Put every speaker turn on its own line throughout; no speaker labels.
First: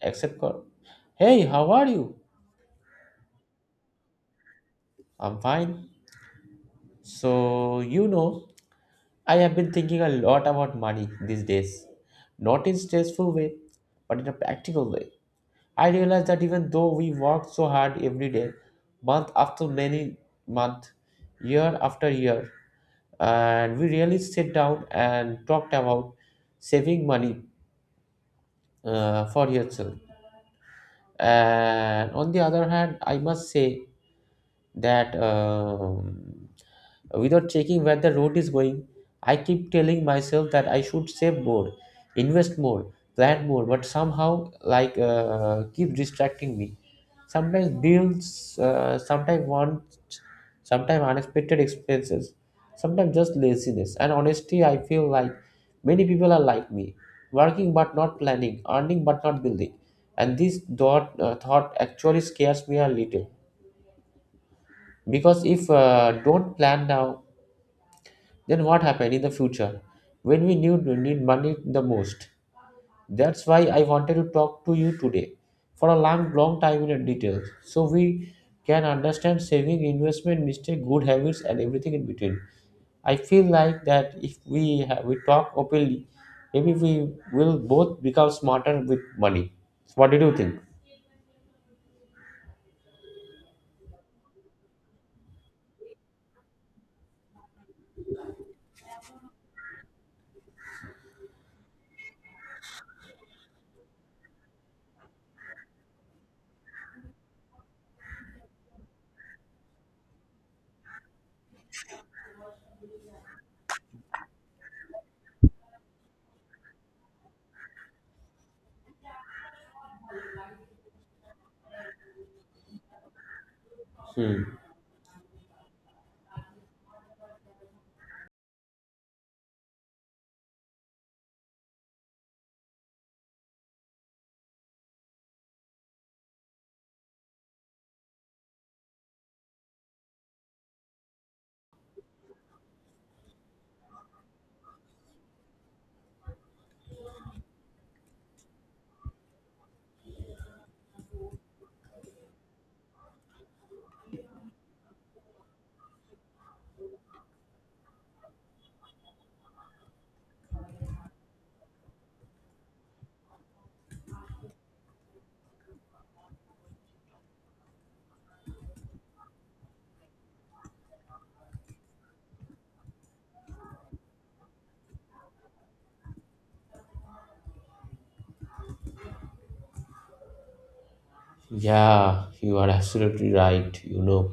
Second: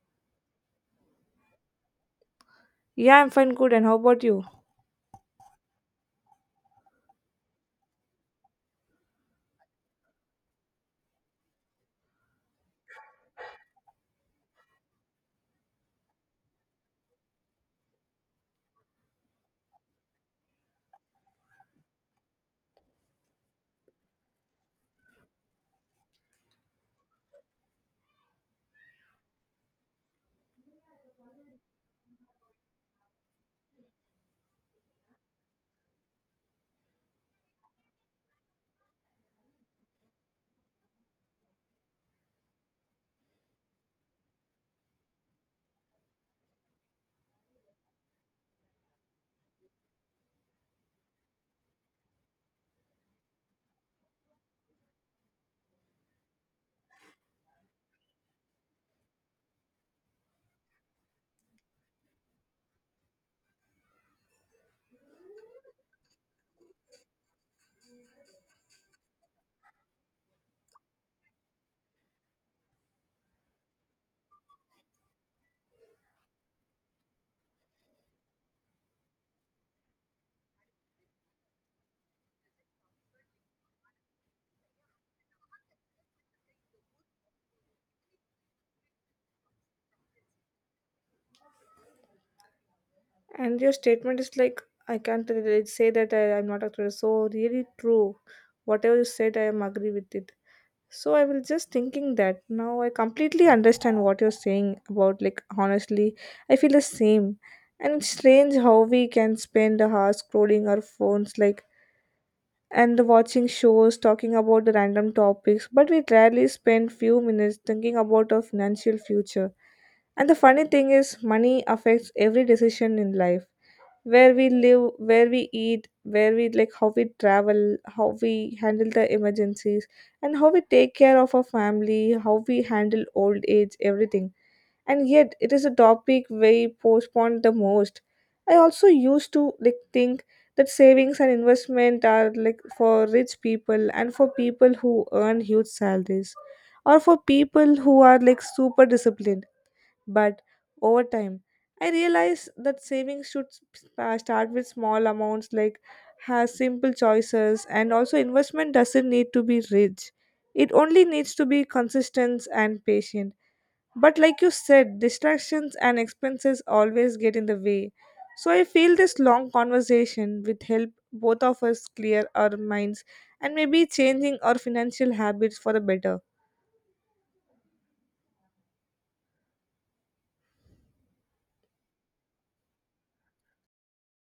Except God. Hey, how are you?
Yeah, I'm fine, good. And how about you?
I'm fine. So, you know, I have been thinking a lot about money these days. Not in stressful way, but in a practical way. I realize that even though we work so hard every day, month after many month, year after year, and we really sit down and talked about saving money for yourself. And on the other hand, I must say that without checking where the road is going, I keep telling myself that I should save more, invest more, plan more, but somehow like keep distracting me. Sometimes bills, sometimes wants, sometimes unexpected expenses, sometimes just laziness. And honestly I feel like many people are like me, working but not planning, earning but not building. And this thought actually scares me a little, because if don't plan now, then what happened in the future when we need money the most. That's why I wanted to talk to you today for a long long time in detail, so we can understand saving, investment, mistake, good habits, and everything in between. I feel like that if we talk openly, maybe we will both become smarter with money. What did you think?
And your statement is like, I can't really say that I'm not a tourist. So, really true. Whatever you said, I am agree with it. So, I was just thinking that now I completely understand what you're saying about, like, honestly, I feel the same. And it's strange how we can spend hours scrolling our phones, like, and watching shows, talking about the random topics, but we rarely spend few minutes thinking about our financial future. And the funny thing is, money affects every decision in life, where
Hmm.
we live, where we eat, where we like how we travel, how we handle the emergencies, and how we take care of our family, how we handle old age, everything. And yet, it is a topic we postpone the most. I also used to like think that savings and investment are like for rich people and for people who earn huge salaries or for people who are like super disciplined, but over time, I realized that savings should start with small amounts, like have simple choices, and also investment doesn't need to be rich. It only needs to be consistent and patient. But like you said, distractions and expenses always get in the way. So I feel this long conversation with help both of us clear our minds and maybe changing our financial habits for the better.
Yeah, you are absolutely right, you know.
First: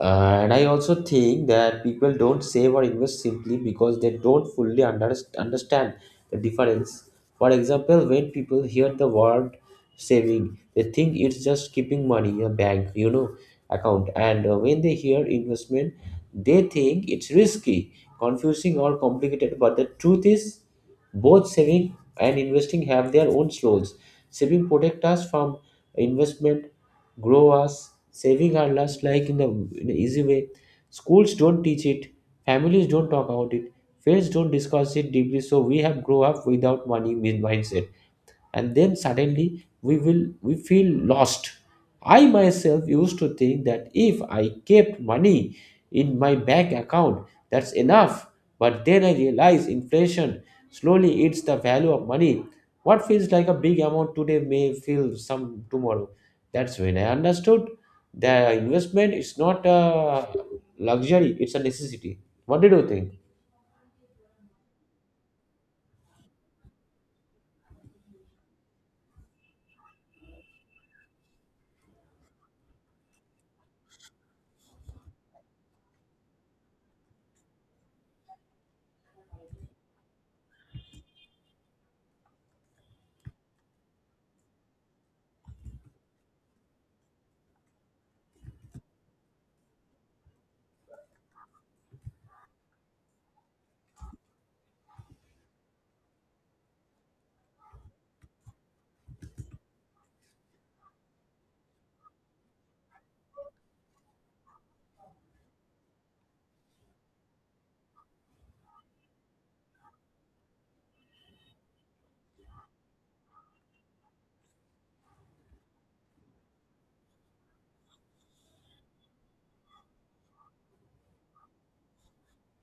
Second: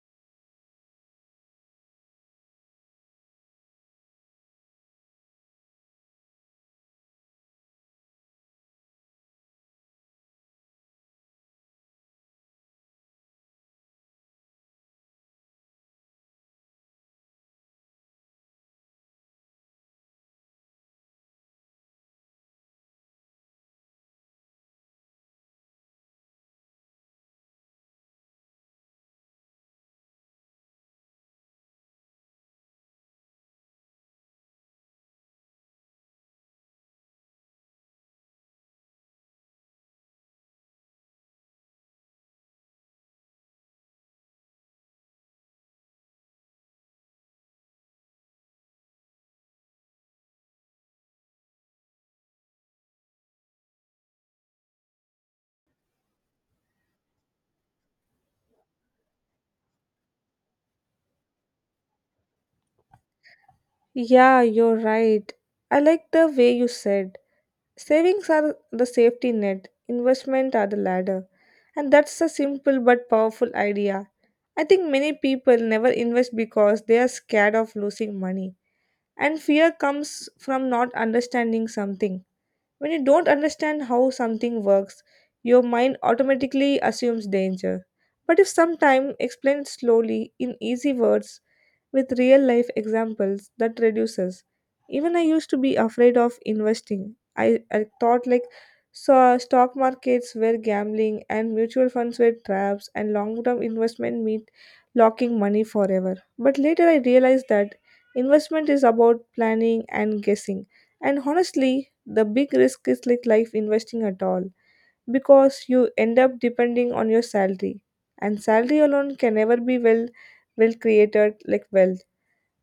And I also think that people don't save or invest simply because they don't fully understand the difference. For example, when people hear the word saving, they think it's just keeping money in a bank, you know, account. And when they hear investment, they think it's risky, confusing, or complicated. But the truth is, both saving and investing have their own slows. Saving protect us from investment, grow us, saving our lust like in the in an easy way. Schools don't teach it, families don't talk about it, friends don't discuss it deeply. So we have grow up without money mindset, and then suddenly we feel lost. I myself used to think that if I kept money in my bank account that's enough, but then I realized inflation slowly eats the value of money. What feels like a big amount today may feel some tomorrow. That's when I understood the investment is not a luxury, it's a necessity. What did you think?
Yeah, you're right. I like the way you said, savings are the safety net, investment are the ladder. And that's a simple but powerful idea. I think many people never invest because they are scared of losing money. And fear comes from not understanding something. When you don't understand how something works, your mind automatically assumes danger. But if sometime explained slowly in easy words with real life examples, that reduces. Even I used to be afraid of investing. I thought like stock markets were gambling and mutual funds were traps and long term investment meant locking money forever. But later I realized that investment is about planning and guessing. And honestly, the big risk is like life investing at all, because you end up depending on your salary, and salary alone can never be well created like wealth.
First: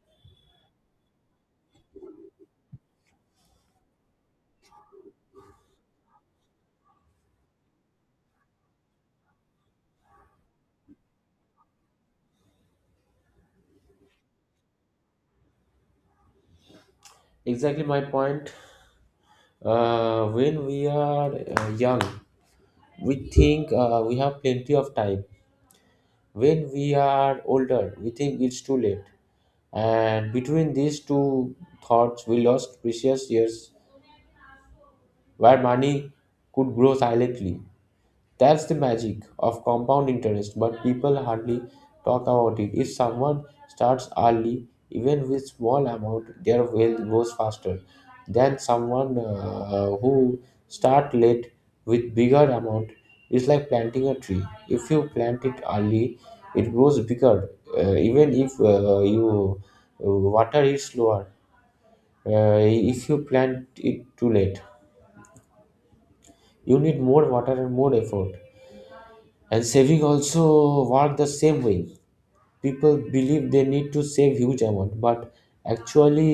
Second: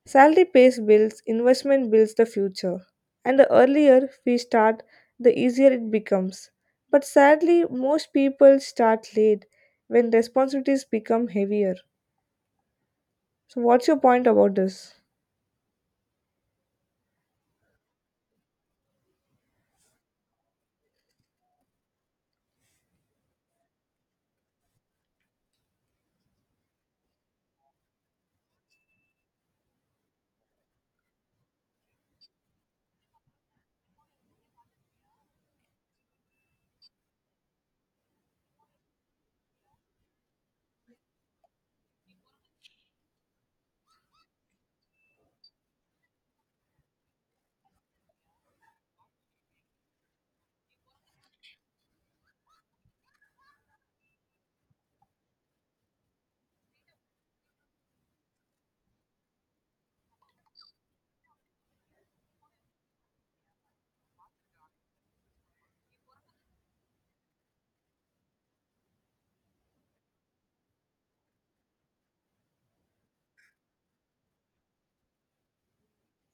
Salary pays bills, investment builds the future, and the earlier we start, the easier it becomes. But sadly most people start late when responsibilities become heavier. So what's your point about this?
Exactly my point. When we are young, we think we have plenty of time. When we are older, we think it's too late. And between these two thoughts, we lost precious years where money could grow silently. That's the magic of compound interest, but people hardly talk about it. If someone starts early, even with small amount, their wealth grows faster than someone who start late with bigger amount. It's like planting a tree. If you plant it early, it grows bigger. Even if you water it slower, if you plant it too late, you need more water and more effort. And saving also work the same way. People believe they need to save huge amount, but actually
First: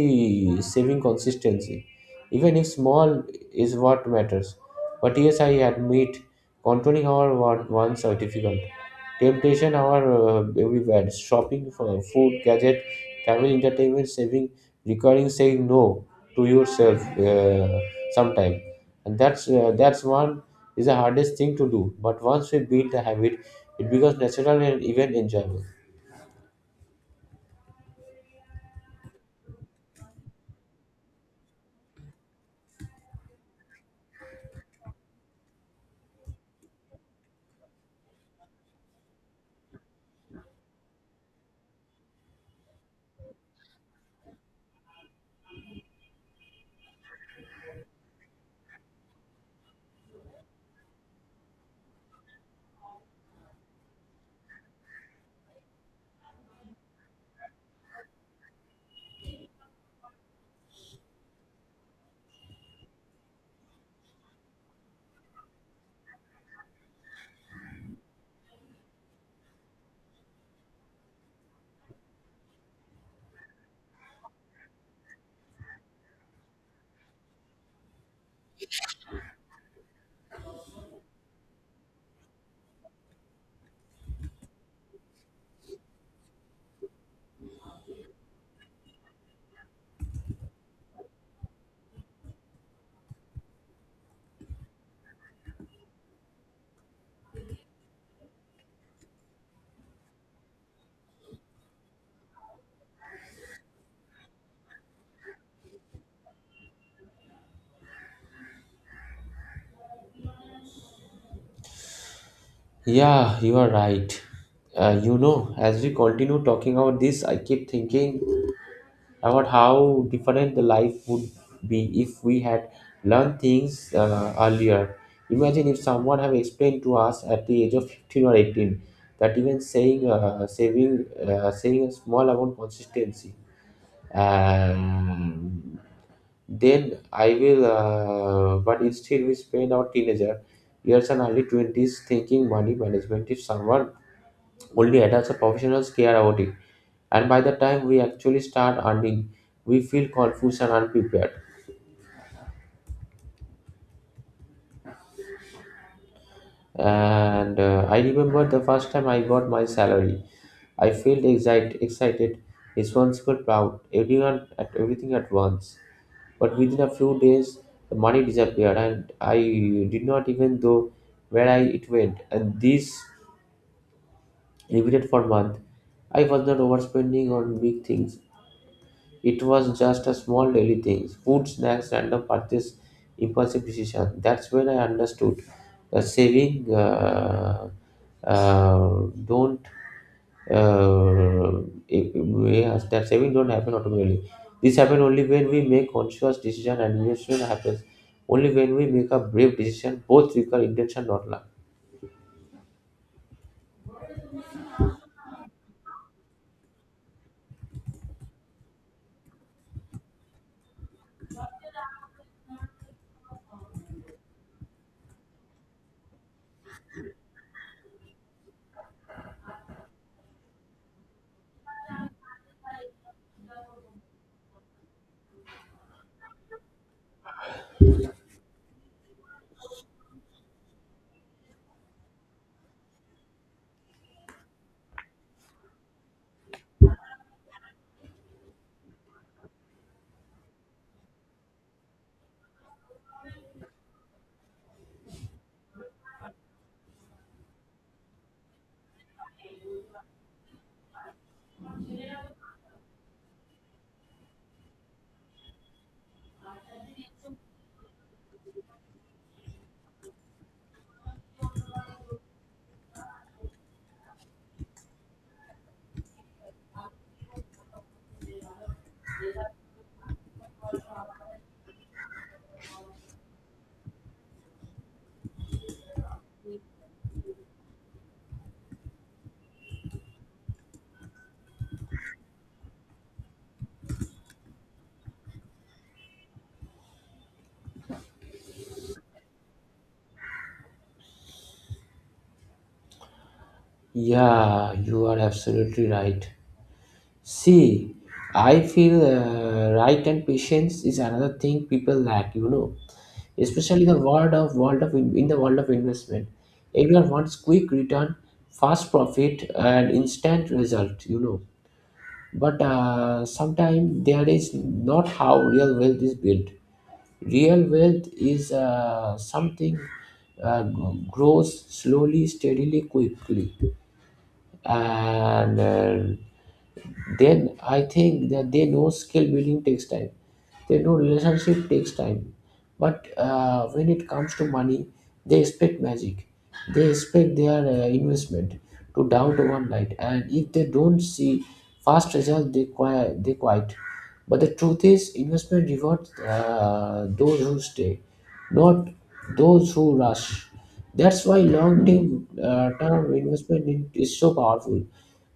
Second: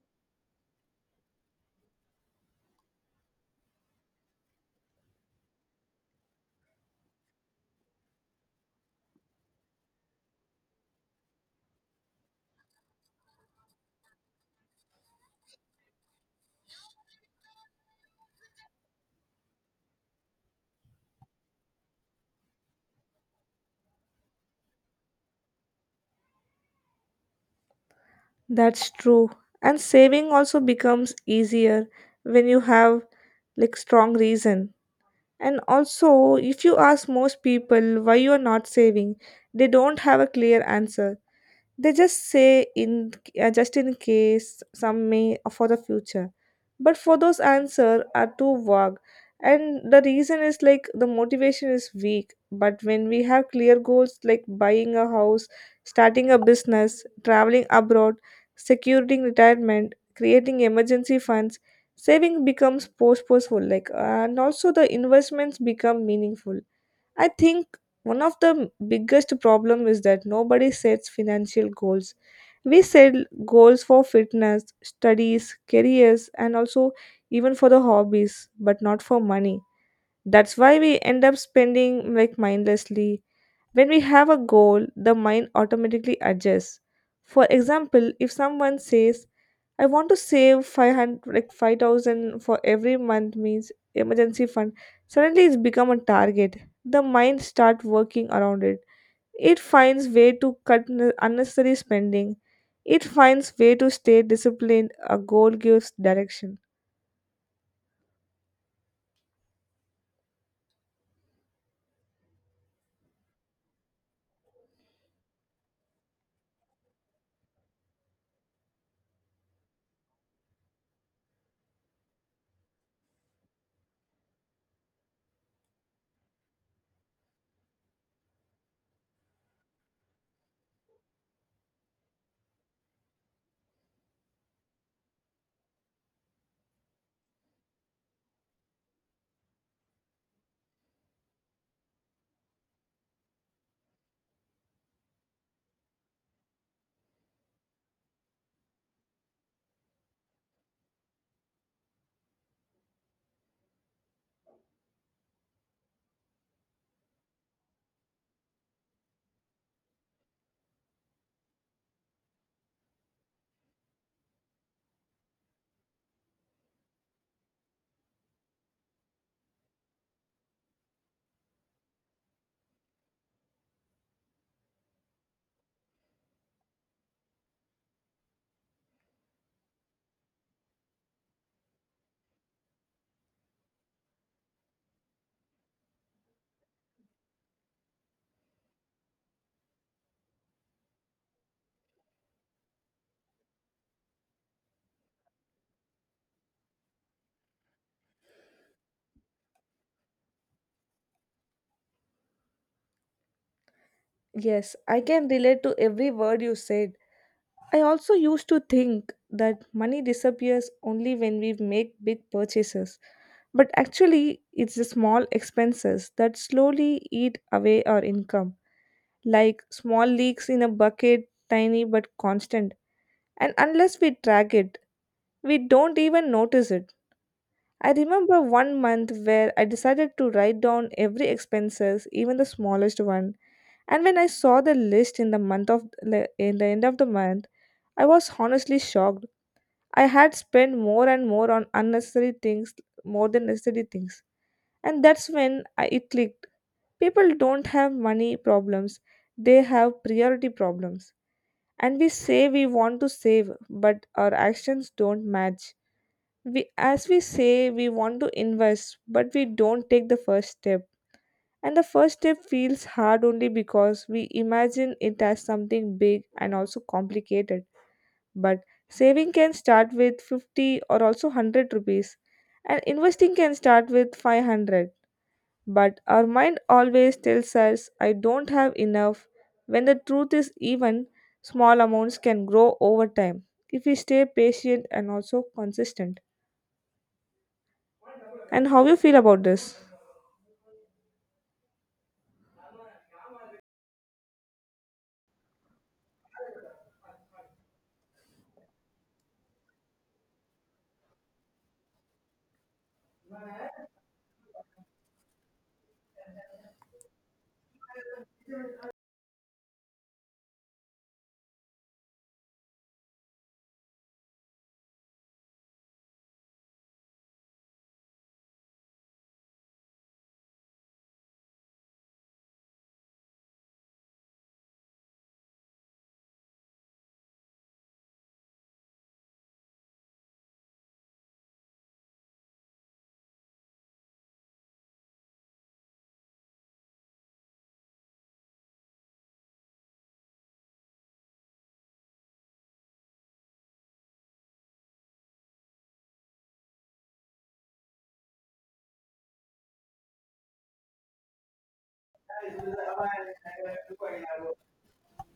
saving consistency, even if small, is what matters. But yes, I admit, controlling our wants are difficult. Temptation are everywhere, shopping for food, gadget, travel, entertainment. Saving requiring saying no to yourself uh, sometime, and that's one is the hardest thing to do. But once we build the habit, it becomes natural and even enjoyable.
That's true. And saving also becomes easier when you have like strong reason. And also, if you ask most people why you're not saving, they don't have a clear answer. They just say in just in case, some may for the future. But for those answer are too vague, and the reason is like the motivation is weak. But when we have clear goals like buying a house, starting a business, traveling abroad, securing retirement, creating emergency funds, saving becomes purposeful, like, and also the investments become meaningful. I think one of the biggest problem is that nobody sets financial goals. We set goals for fitness, studies, careers, and also even for the hobbies, but not for money. That's why we end up spending like mindlessly. When we have a goal, the mind automatically adjusts. For example, if someone says, I want to save 500, like 5000 for every month means emergency fund. Suddenly it's become a target. The mind start working around it. It finds way to cut unnecessary spending. It finds way to stay disciplined. A goal gives direction.
Yeah, you are right. You know, as we continue talking about this, I keep thinking about how different the life would be if we had learned things earlier. Imagine if someone have explained to us at the age of 15 or 18, that even saying saving saving a small amount consistency, um, then I will, but instead we spend our teenager years and early 20s thinking money management is someone only adults or professionals care about it. And by the time we actually start earning, we feel confused and unprepared. And I remember the first time I got my salary. I felt excited, responsible, proud, everyone at everything at once. But within a few days, the money disappeared, and I did not even know where I it went. And this repeated for month. I was not overspending on big things, it was just a small daily things, food, snacks, random purchase, impulsive decision. That's when I understood the saving uh, don't uh, it- we that saving don't happen automatically. This happens only when we make conscious decision, and investment happens only when we make a brave decision. Both require intention, not luck.
Yes, I can relate to every word you said. I also used to think that money disappears only when we make big purchases. But actually, it's the small expenses that slowly eat away our income, like small leaks in a bucket, tiny but constant. And unless we track it, we don't even notice it. I remember one month where I decided to write down every expenses, even the smallest one. And when I saw the list in the in the end of the month, I was honestly shocked. I had spent more and more on unnecessary things, more than necessary things. And that's when I, it clicked. People don't have money problems, they have priority problems. And we say we want to save, but our actions don't match. As we say we want to invest, but we don't take the first step. And the first step feels hard only because we imagine it as something big and also complicated. But saving can start with 50 or also 100 rupees, and investing can start with 500, but our mind always tells us, I don't have enough, when the truth is, even small amounts can grow over time if we stay patient and also consistent. And how you feel about this?
Yeah, you are absolutely right. See, I feel right, and patience is another thing people lack, you know, especially the world of investment. Everyone wants quick return, fast profit, and instant result, you know. But sometimes there is not how real wealth is built. Real wealth is something uh, grows slowly, steadily, quickly, and. Then I think that they know skill building takes time. They know relationship takes time. But when it comes to money, they expect magic. They expect their investment to down to one night. And if they don't see fast results, they quiet. They quiet. But the truth is, investment rewards those who stay, not those who rush. That's why long-term term investment in, is so powerful,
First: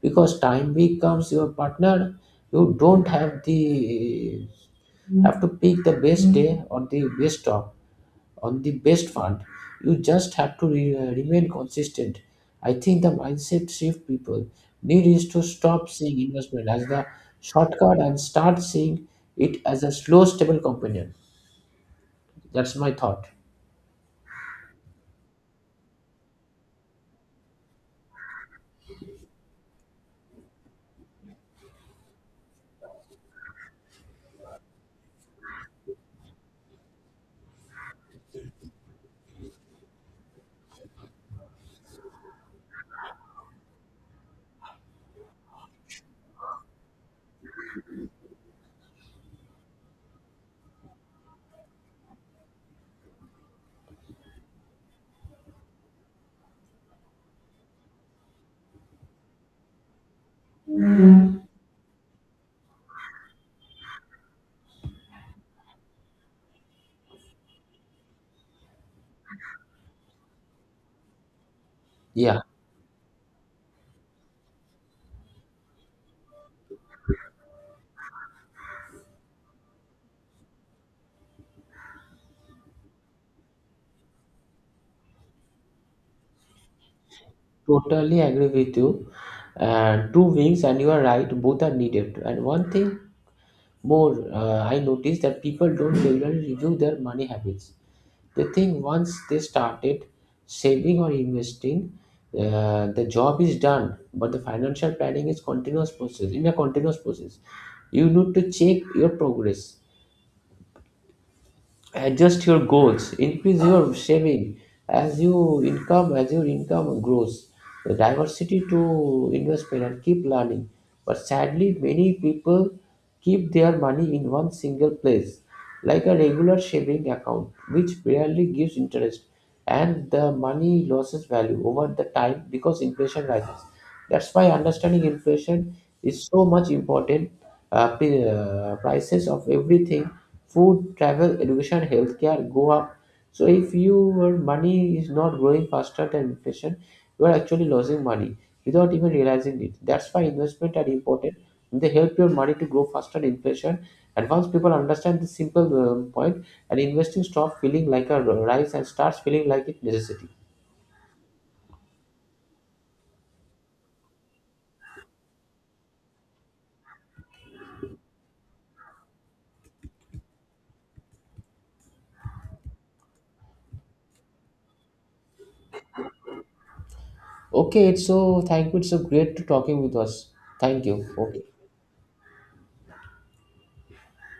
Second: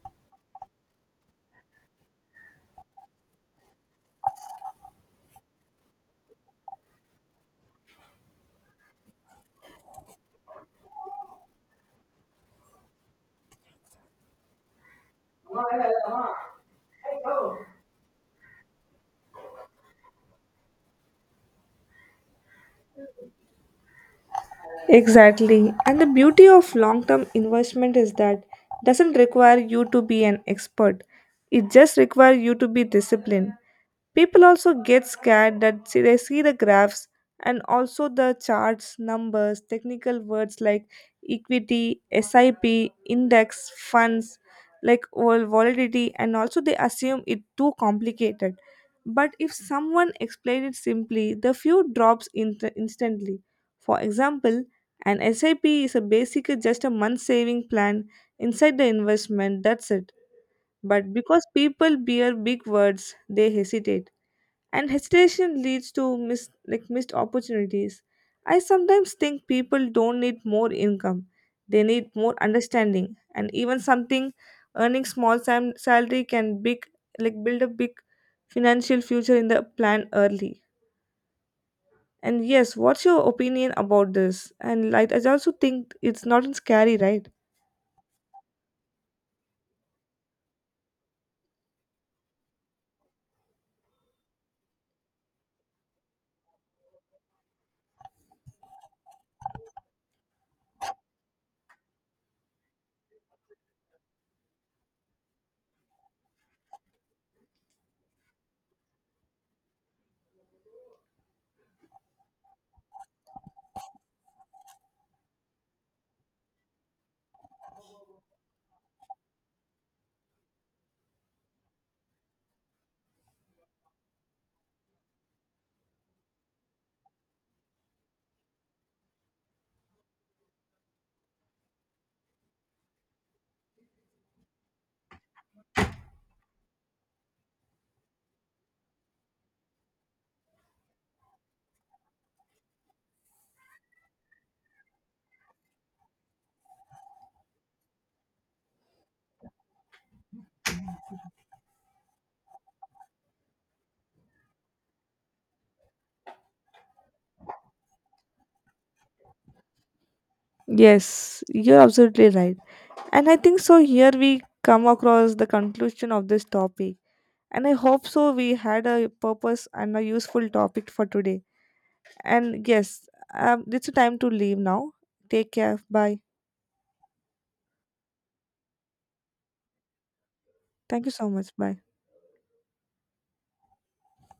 because time becomes your partner. You don't have the have to pick the best day or the best stock on the best fund. You just have to remain consistent. I think the mindset shift people need is to stop seeing investment as the shortcut and start seeing it as a slow, stable companion. That's my thought.
Exactly. And the beauty of long term investment is that doesn't require you to be an expert. It just requires you to be disciplined. People also get scared that see, they see the graphs and also the charts, numbers, technical words like equity, SIP, index, funds, like all volatility, and also they assume it too complicated. But if someone explained it simply, the few drops in instantly. For example, an SIP is a basically just a month saving plan inside the investment, that's it. But because people bear big words, they hesitate. And hesitation leads to missed opportunities. I sometimes think people don't need more income. They need more
Yeah.
understanding. And even something earning small salary can big like build a big financial future in the plan early. And yes, what's your opinion about this? And like, I also think it's not scary, right?
Totally agree with you. And two wings, and you are right, both are needed. And one thing more, I noticed that people don't regularly review their money habits. They think once they started saving or investing, the job is done. But the financial planning is continuous process. In a continuous process, you need to check your progress, adjust your goals, increase your saving as your income grows, the diversity to investment, and keep learning. But sadly many people keep their money in one single place, like a regular saving account, which barely gives interest, and the money loses value over the time because inflation rises. That's why understanding inflation is so much important. Prices of everything, food, travel, education, healthcare go up. So if your money is not growing faster than inflation, you are actually losing money without even realizing it. That's why investment are important. They help your money to grow faster than inflation. And once people understand this simple point, and investing stop feeling like a rise and starts feeling like it necessity.
Yes, you're absolutely right. And I think so. Here we come across the conclusion of this topic. And I hope so. We had a purpose and a useful topic for today. And yes, it's a time to leave now. Take care. Bye.
Okay, it's so thank you. It's so great to talking with us. Thank you.
Thank you so
Okay.
much. Bye.